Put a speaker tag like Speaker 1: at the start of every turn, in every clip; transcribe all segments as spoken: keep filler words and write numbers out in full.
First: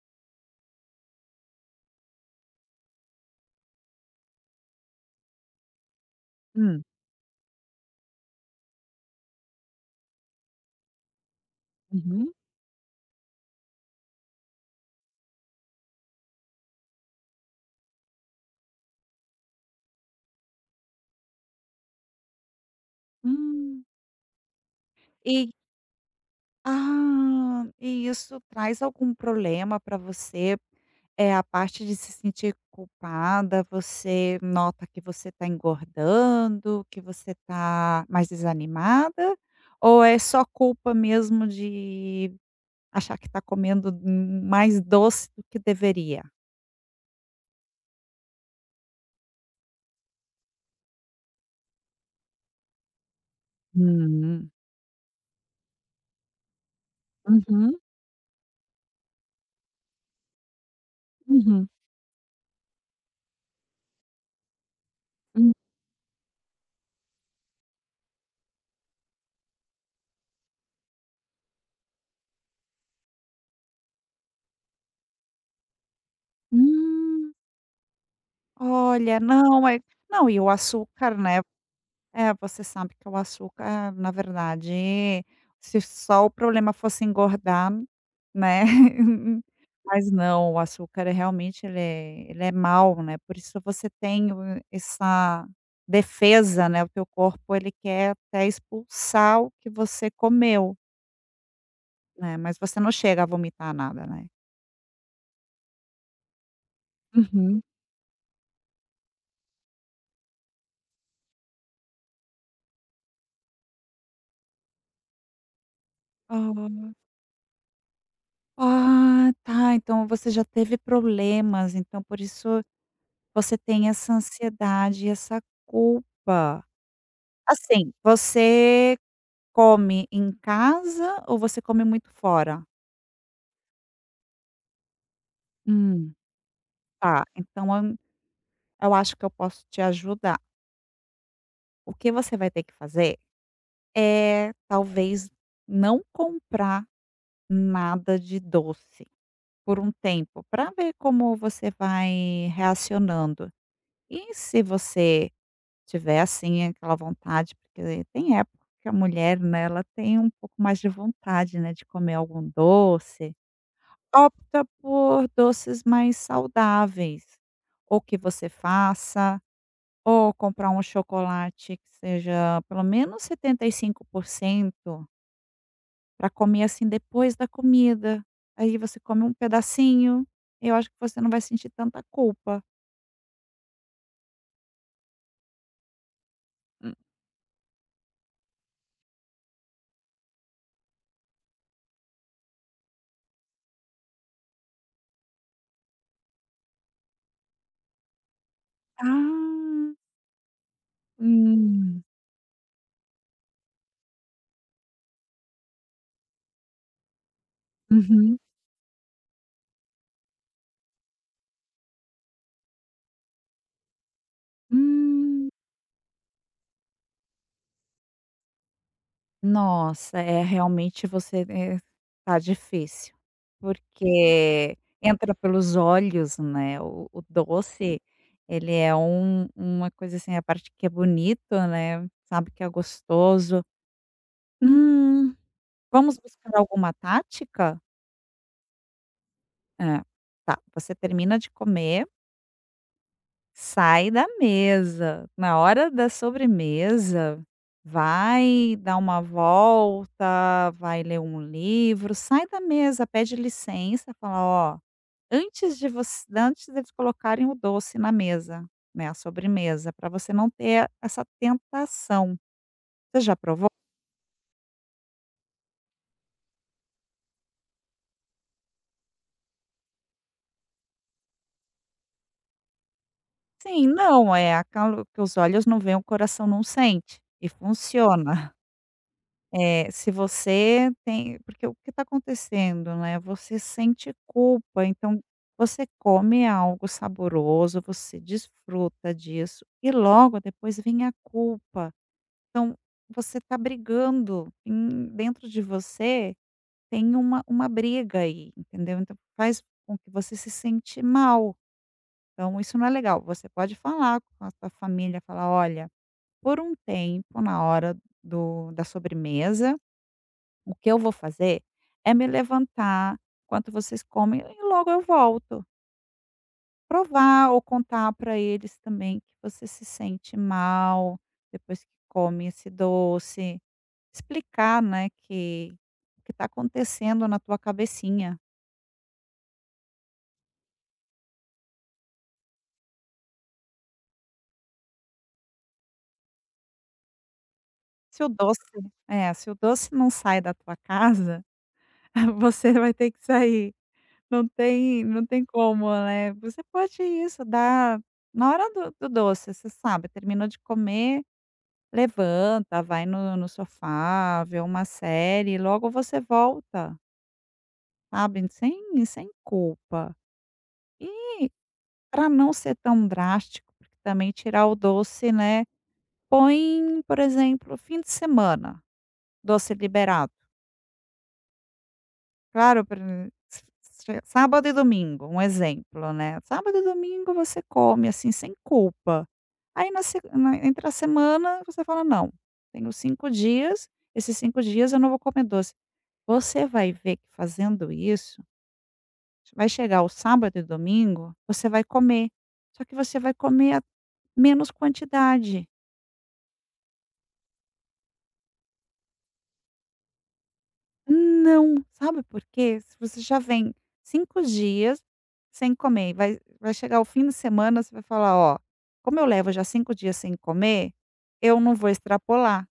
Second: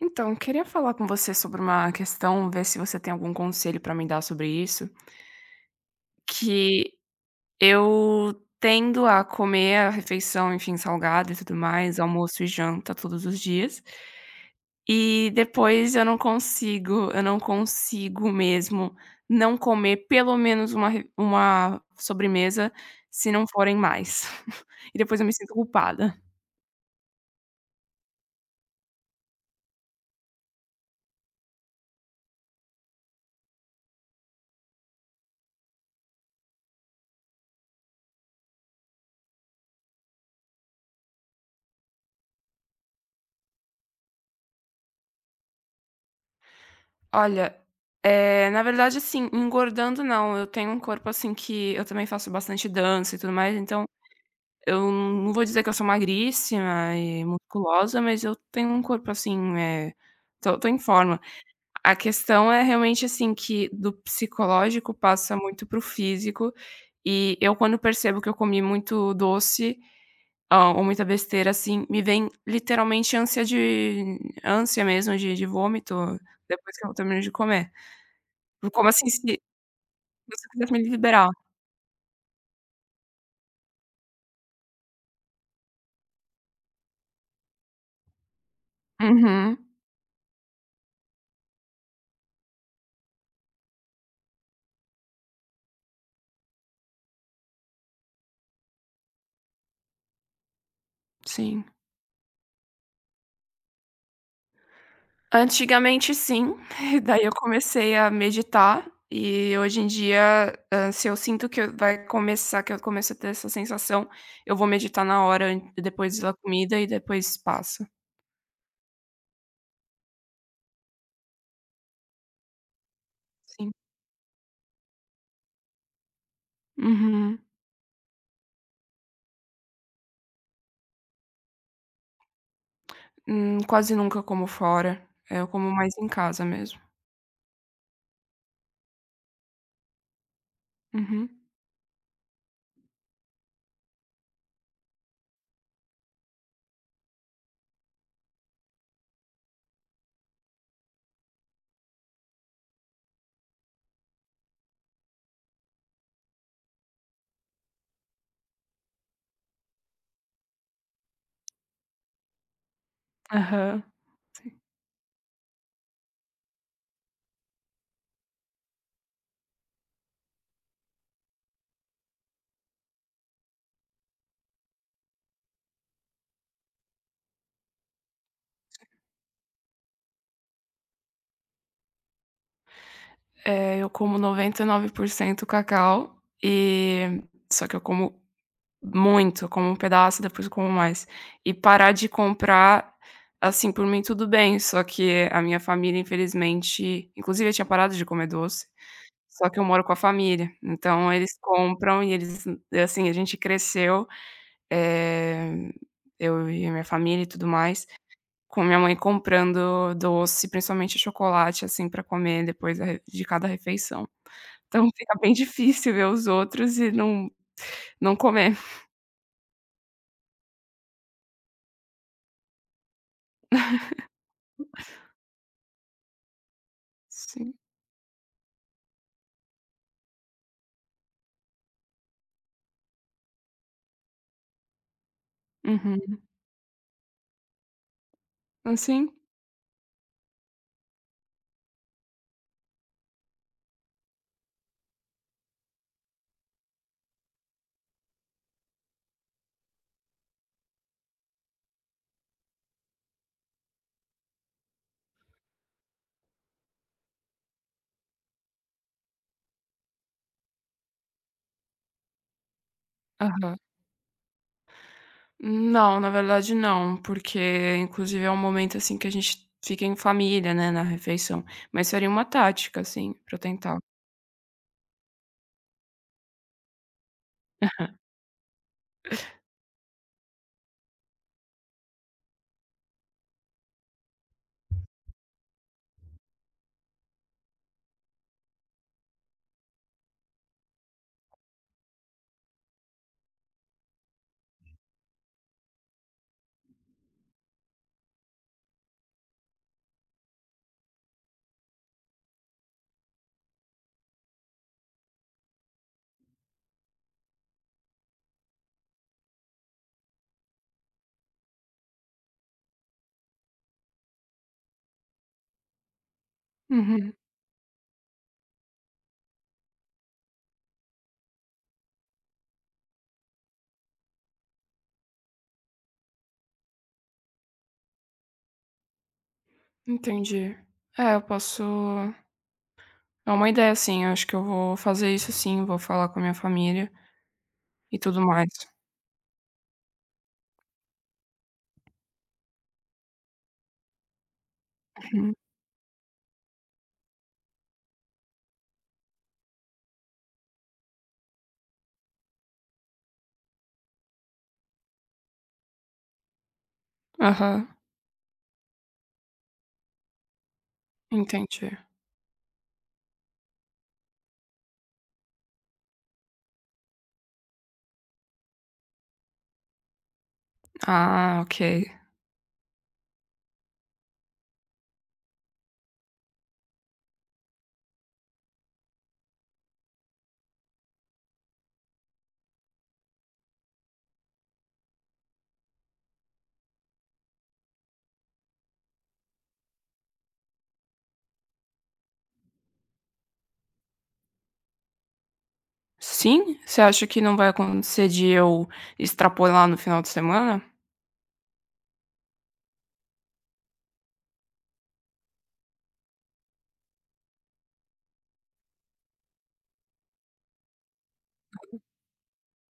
Speaker 1: Então, queria falar com você sobre uma questão, ver se você tem algum conselho pra me dar sobre isso,
Speaker 2: Hum.
Speaker 1: que eu tendo a comer a refeição, enfim, salgada e tudo mais,
Speaker 2: Uhum.
Speaker 1: almoço e janta todos os dias, e depois eu não consigo, eu não consigo mesmo não comer pelo menos uma re uma sobremesa, se não forem
Speaker 2: Hum.
Speaker 1: mais. E depois eu me
Speaker 2: E
Speaker 1: sinto culpada.
Speaker 2: ah, e isso traz algum problema para você? É a parte de se sentir culpada, você nota que você está engordando, que você está mais desanimada? Ou é só culpa mesmo de achar que está comendo mais doce do que deveria?
Speaker 1: Olha, eh, na verdade, assim, engordando não, eu tenho um corpo, assim, que eu também faço bastante dança e tudo mais, então
Speaker 2: Hum.
Speaker 1: eu não vou dizer que eu sou magríssima e
Speaker 2: Uhum.
Speaker 1: musculosa, mas eu tenho um corpo, assim, eh, tô tô em forma.
Speaker 2: Uhum.
Speaker 1: A questão é realmente, assim, que do psicológico passa
Speaker 2: Hum.
Speaker 1: muito pro físico e eu, quando percebo que eu comi muito doce, hã, ou muita besteira, assim, me vem literalmente ânsia de ânsia mesmo de de vômito depois que eu termino de
Speaker 2: Hum.
Speaker 1: comer. Como assim,
Speaker 2: Olha,
Speaker 1: se
Speaker 2: não, é não, e
Speaker 1: você
Speaker 2: o
Speaker 1: quisesse me
Speaker 2: açúcar,
Speaker 1: liberar?
Speaker 2: né? É, você sabe que o açúcar, na verdade, se só o problema fosse engordar, né.
Speaker 1: Uhum,
Speaker 2: Mas não, o açúcar é realmente ele é ele é mau, né, por isso você tem o essa defesa, né, o teu corpo ele quer até expulsar o que você comeu,
Speaker 1: sim.
Speaker 2: né, mas você não chega a vomitar nada, né.
Speaker 1: Antigamente sim, daí eu
Speaker 2: Uhum.
Speaker 1: comecei a meditar e hoje em dia, hã, se eu sinto que eu vai começar que eu começo a ter essa sensação, eu vou meditar na hora an depois da comida e
Speaker 2: Ah,
Speaker 1: depois passa.
Speaker 2: ah, tá, então você já teve problemas, então por isso, você
Speaker 1: Sim.
Speaker 2: tem essa ansiedade, essa culpa.
Speaker 1: Uhum.
Speaker 2: Assim, você come em casa ou você come muito fora?
Speaker 1: Hum, quase nunca como fora, eh, eu como mais em
Speaker 2: Hum,
Speaker 1: casa mesmo.
Speaker 2: tá, então eu eu acho que eu posso te ajudar.
Speaker 1: Uhum.
Speaker 2: O que você vai ter que fazer é talvez não comprar nada de doce por um tempo, para ver como você vai reacionando. E se você tiver, assim, aquela vontade, porque tem época que a mulher, né, ela tem um pouco mais de vontade, né, de comer algum doce,
Speaker 1: Aham.
Speaker 2: opta por doces mais saudáveis, ou que você faça, ou comprar um chocolate que seja pelo menos setenta e cinco por cento para comer, assim, depois da comida. Aí você come um pedacinho, eu acho que você não vai sentir tanta culpa.
Speaker 1: Eh, eu como noventa e nove por cento cacau,
Speaker 2: Hum.
Speaker 1: e só que eu como muito, eu como um pedaço, depois eu como mais. E parar de comprar, assim, por mim tudo bem, só que a minha família, infelizmente, inclusive eu tinha parado de comer doce, só que eu moro com
Speaker 2: Ah,
Speaker 1: a família, então eles compram
Speaker 2: hum.
Speaker 1: e eles, assim, a gente cresceu, eh, eu e a minha família e tudo mais,
Speaker 2: Uhum.
Speaker 1: com minha mãe comprando doce, principalmente chocolate, assim, pra comer depois da re de cada refeição. Então fica bem
Speaker 2: Hum.
Speaker 1: difícil ver os outros e não não comer.
Speaker 2: Nossa, é realmente você eh, tá difícil, porque entra pelos olhos, né, o o
Speaker 1: Sim.
Speaker 2: doce, ele é um uma coisa assim, a parte que é bonito, né, sabe que é gostoso. "Hum,
Speaker 1: Uhum.
Speaker 2: Vamos buscar alguma tática?"
Speaker 1: Assim.
Speaker 2: É, tá, você termina de comer. Sai da mesa. Na hora da sobremesa, vai dar uma volta, vai ler um livro, sai da mesa, pede licença, fala: "Ó, antes de você, antes deles colocarem o doce na mesa, né, a sobremesa, para você não ter essa tentação. Você já
Speaker 1: Aham.
Speaker 2: provou?"
Speaker 1: Não, na verdade não, porque inclusive é um momento, assim, que a gente fica em família, né, na refeição, mas seria uma tática, assim, pra eu tentar.
Speaker 2: "Sim, não, é, acalma que os olhos não veem, o coração não sente", e funciona. É, se você tem porque o que está acontecendo, né, você sente culpa, então você come algo saboroso, você desfruta disso e logo depois vem a culpa. Então você está brigando em dentro de você tem uma uma briga aí, entendeu? Então faz com que você se sente mal, então isso não é legal. Você pode falar com a sua família, falar: "Olha, por um tempo na hora do da sobremesa." O que eu vou fazer é me levantar enquanto vocês comem e logo eu volto.
Speaker 1: Uhum,
Speaker 2: Provar ou contar para eles também que você se sente mal depois que come esse doce. Explicar, né, que o que está acontecendo na tua cabecinha.
Speaker 1: entendi. É, eu posso, é uma ideia, assim. Eu acho que eu vou fazer isso sim, vou falar com a minha família e tudo
Speaker 2: Se o
Speaker 1: mais.
Speaker 2: doce é, se o doce não sai da tua casa, você vai ter que sair. Não tem não
Speaker 1: Uhum.
Speaker 2: tem como, né. Você pode isso, dar na hora do do doce, você sabe, terminou de comer. Levanta, vai no no sofá, vê uma série e logo você volta,
Speaker 1: Aham,
Speaker 2: sabe, sem sem culpa. E
Speaker 1: entendi.
Speaker 2: para não ser tão drástico, porque também tirar o doce, né, põe, por exemplo, fim de semana, doce liberado.
Speaker 1: Ah, ok.
Speaker 2: Claro, por e- s s sábado e domingo, um exemplo, né. Sábado e domingo você come, assim, sem culpa. Aí na se na entre a semana você fala: "Não, tenho cinco dias, esses cinco dias eu não vou comer doce". Você vai ver que fazendo isso, vai chegar o sábado e domingo, você vai comer, só que você vai comer a menos quantidade.
Speaker 1: Sim? Você acha que não vai acontecer de eu extrapolar no final de semana?
Speaker 2: Não, sabe por quê? Se você já vem cinco dias sem comer e vai vai chegar o fim de semana, você vai falar: "Ó, como eu levo já cinco dias sem comer, eu não vou extrapolar".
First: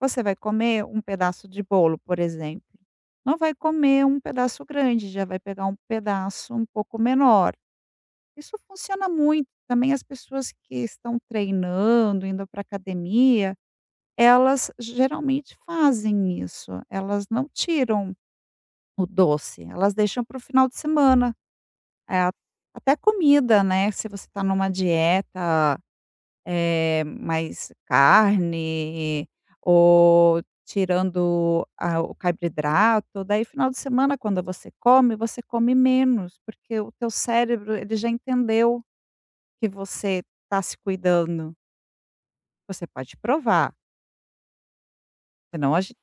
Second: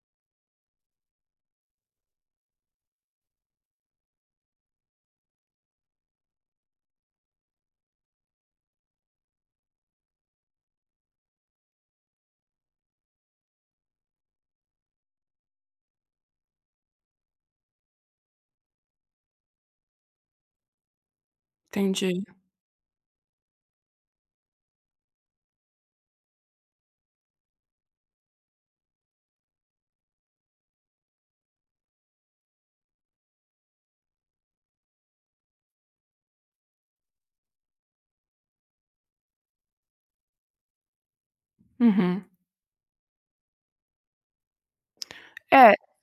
Speaker 2: Você vai comer um pedaço de bolo, por exemplo, não vai comer um pedaço grande, já vai pegar um pedaço um pouco menor. Isso funciona muito. Também as pessoas que estão treinando, indo para academia, elas geralmente fazem isso. Elas não tiram o doce, elas deixam para o final de semana. É,
Speaker 1: Entendi.
Speaker 2: a- até comida, né? Se você está numa dieta é, mais carne ou tirando a- o carboidrato, daí final de semana, quando você come, você come menos, porque o teu cérebro ele já entendeu que você tá se cuidando,
Speaker 1: Uhum.
Speaker 2: você pode provar, senão
Speaker 1: É,
Speaker 2: a gen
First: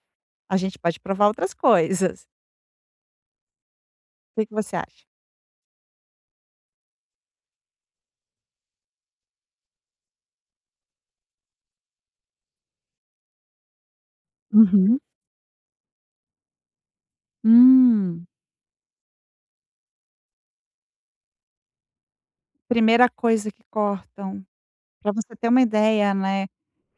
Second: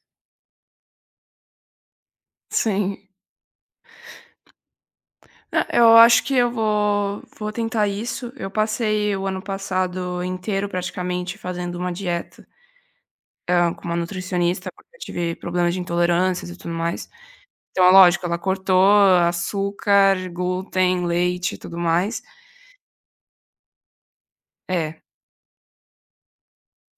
Speaker 2: a gente pode provar outras coisas.
Speaker 1: sim.
Speaker 2: O que que você acha?
Speaker 1: Ah, eu acho que eu vou vou tentar isso. Eu passei o ano passado inteiro praticamente fazendo uma dieta, hã, com uma nutricionista, porque eu
Speaker 2: Uhum.
Speaker 1: tive problemas de intolerâncias e tudo mais. Então é lógico,
Speaker 2: Hum.
Speaker 1: ela cortou açúcar, glúten, leite e tudo mais.
Speaker 2: Primeira coisa que cortam,
Speaker 1: É.
Speaker 2: para você ter uma ideia, né,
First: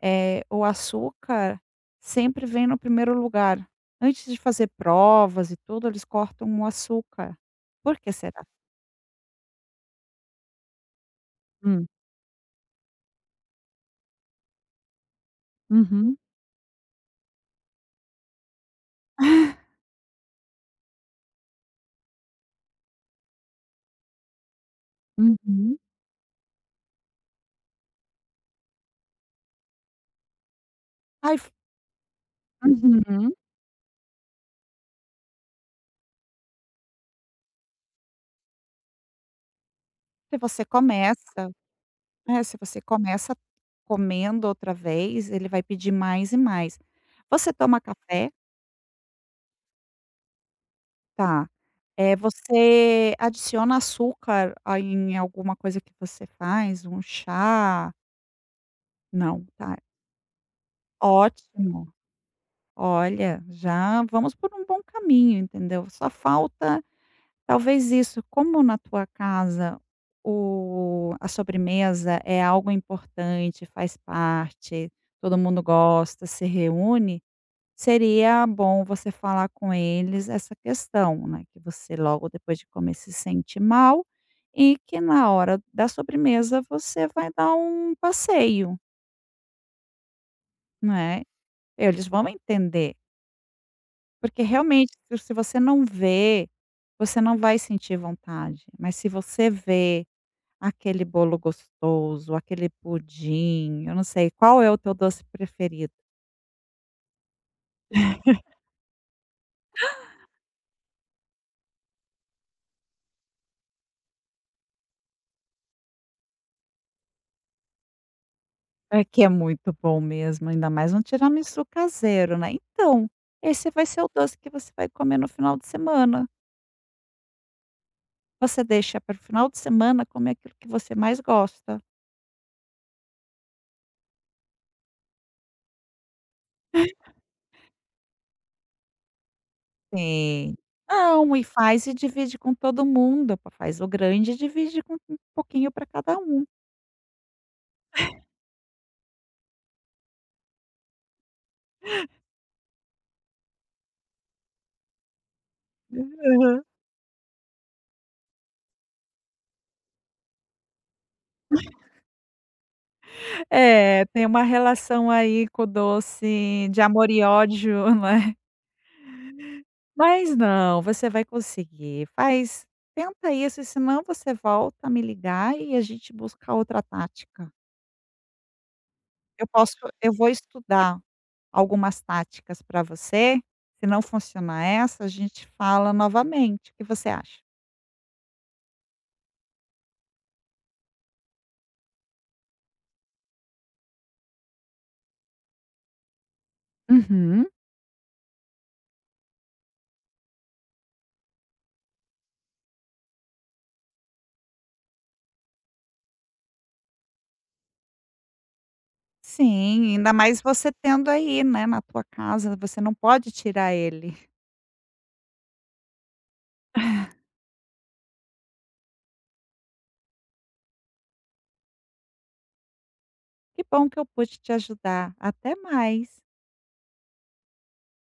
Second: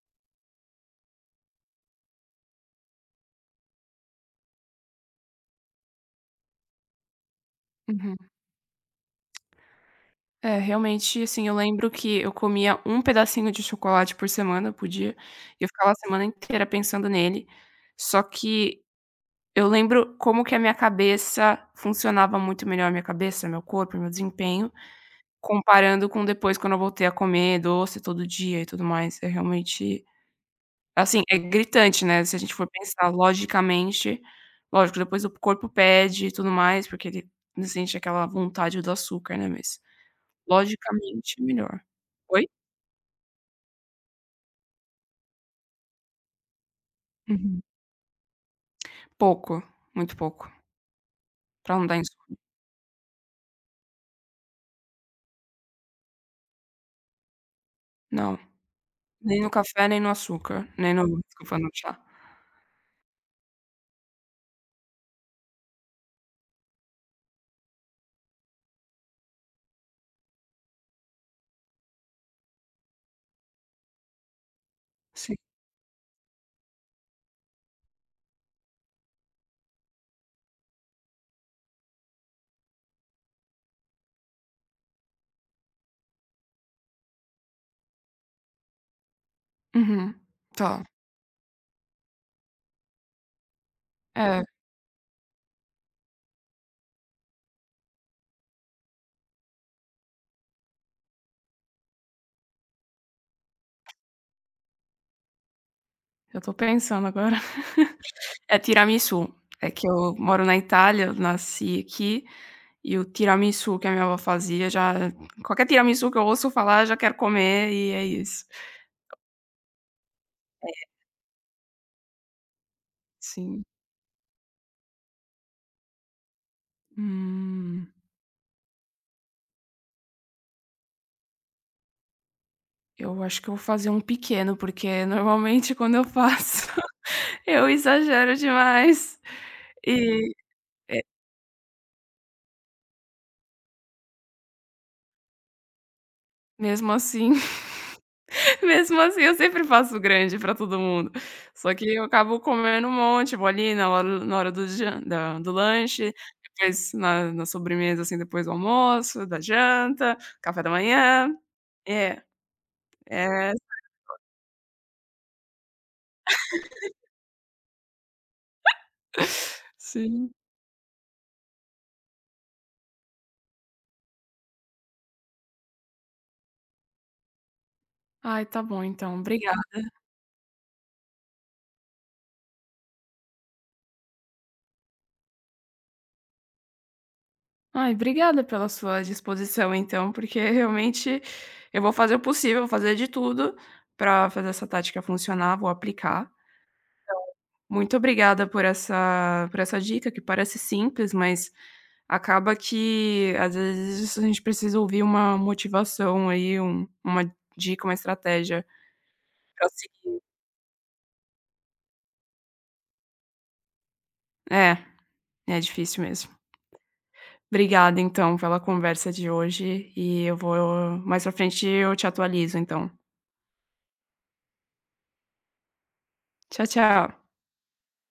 Speaker 2: eh, o açúcar sempre vem no primeiro lugar. Antes de fazer provas e tudo, eles cortam o açúcar. Por que
Speaker 1: Uhum.
Speaker 2: será?
Speaker 1: É, realmente, assim, eu
Speaker 2: Hum.
Speaker 1: lembro que eu comia um pedacinho de chocolate por semana, por dia, e eu ficava a
Speaker 2: Uhum.
Speaker 1: semana inteira pensando nele. Só que eu lembro como que a minha cabeça funcionava muito melhor, minha cabeça, meu corpo, meu desempenho,
Speaker 2: Uhum.
Speaker 1: comparando com depois, quando eu voltei a comer doce todo dia e tudo mais. É realmente, assim,
Speaker 2: Aí
Speaker 1: é
Speaker 2: f
Speaker 1: gritante, né, se a gente for pensar
Speaker 2: Uhum.
Speaker 1: logicamente. Lógico, depois o corpo pede e tudo mais, porque ele sente aquela vontade do açúcar, né, mas
Speaker 2: se você
Speaker 1: logicamente é
Speaker 2: começa
Speaker 1: melhor.
Speaker 2: É,
Speaker 1: Oi?
Speaker 2: se você começa comendo outra vez, ele vai pedir mais e mais. Você
Speaker 1: Uhum.
Speaker 2: toma café?
Speaker 1: Pouco, muito pouco,
Speaker 2: Tá.
Speaker 1: pra não dar insu
Speaker 2: é você adiciona açúcar a em alguma coisa que você faz? Um chá?
Speaker 1: não, nem
Speaker 2: Não,
Speaker 1: no
Speaker 2: tá.
Speaker 1: café, nem no açúcar, nem no, desculpa, no
Speaker 2: Ótimo.
Speaker 1: chá.
Speaker 2: Olha, já vamos por um bom caminho, entendeu. Só falta talvez isso, como na tua casa o a sobremesa é algo importante, faz parte,
Speaker 1: Sim.
Speaker 2: todo mundo gosta, se reúne. Seria bom você falar com eles essa questão, né, que você logo depois de comer se sente mal e que na hora da sobremesa você vai dar um passeio,
Speaker 1: Uhum. Tá.
Speaker 2: né. Eles vão entender,
Speaker 1: É,
Speaker 2: porque realmente se se você não vê, você não vai sentir vontade, mas se você vê aquele bolo gostoso, aquele pudim, eu não sei, qual é o teu doce preferido?
Speaker 1: eu tô pensando agora. É tiramisu. É que eu moro na Itália, eu nasci aqui, e o tiramisu que a minha avó fazia, já qualquer tiramisu que eu ouço falar, eu já quero comer, e é isso.
Speaker 2: É que é muito bom mesmo, ainda mais um tiramisu caseiro, né. Então,
Speaker 1: Sim.
Speaker 2: esse vai ser o doce que você vai comer no final de semana.
Speaker 1: Hum,
Speaker 2: Você deixa para o final de semana comer aquilo que você mais gosta.
Speaker 1: eu acho que eu vou fazer um pequeno, porque normalmente quando eu faço eu exagero demais. E
Speaker 2: Sim. Não, e faz e divide com todo mundo, pa faz o grande e divide com um pouquinho para cada um.
Speaker 1: mesmo assim. Mesmo assim, eu sempre faço grande pra todo mundo. Só que eu acabo comendo um monte, vou ali na hora na hora do jan da do lanche,
Speaker 2: Aham.
Speaker 1: depois na na sobremesa, assim, depois do almoço, da janta, café da manhã. É, é.
Speaker 2: É, tem uma relação aí com o doce de amor e ódio, né.
Speaker 1: Sim.
Speaker 2: Mas não, você vai conseguir. Faz tenta isso e senão você volta a me ligar e a gente busca outra tática.
Speaker 1: Ai, tá bom então,
Speaker 2: Eu
Speaker 1: obrigada.
Speaker 2: posso eu vou estudar algumas táticas para você, se não funcionar essa, a gente fala novamente. O que você acha?
Speaker 1: Ai, obrigada pela sua disposição então, porque realmente eu vou fazer o possível, vou fazer de tudo pra fazer essa tática funcionar, vou aplicar.
Speaker 2: Uhum.
Speaker 1: Muito obrigada por essa por essa dica, que parece simples, mas acaba que, às vezes, a gente precisa ouvir uma motivação aí, um uma dica, uma estratégia pra
Speaker 2: Sim,
Speaker 1: seguir.
Speaker 2: ainda mais você tendo aí, né, na tua casa, você não pode tirar ele.
Speaker 1: É, é difícil mesmo. Obrigada então pela conversa de hoje e eu vou mais pra frente eu te atualizo então.
Speaker 2: Que bom que eu pude te ajudar. Até mais.
Speaker 1: Tchau, tchau.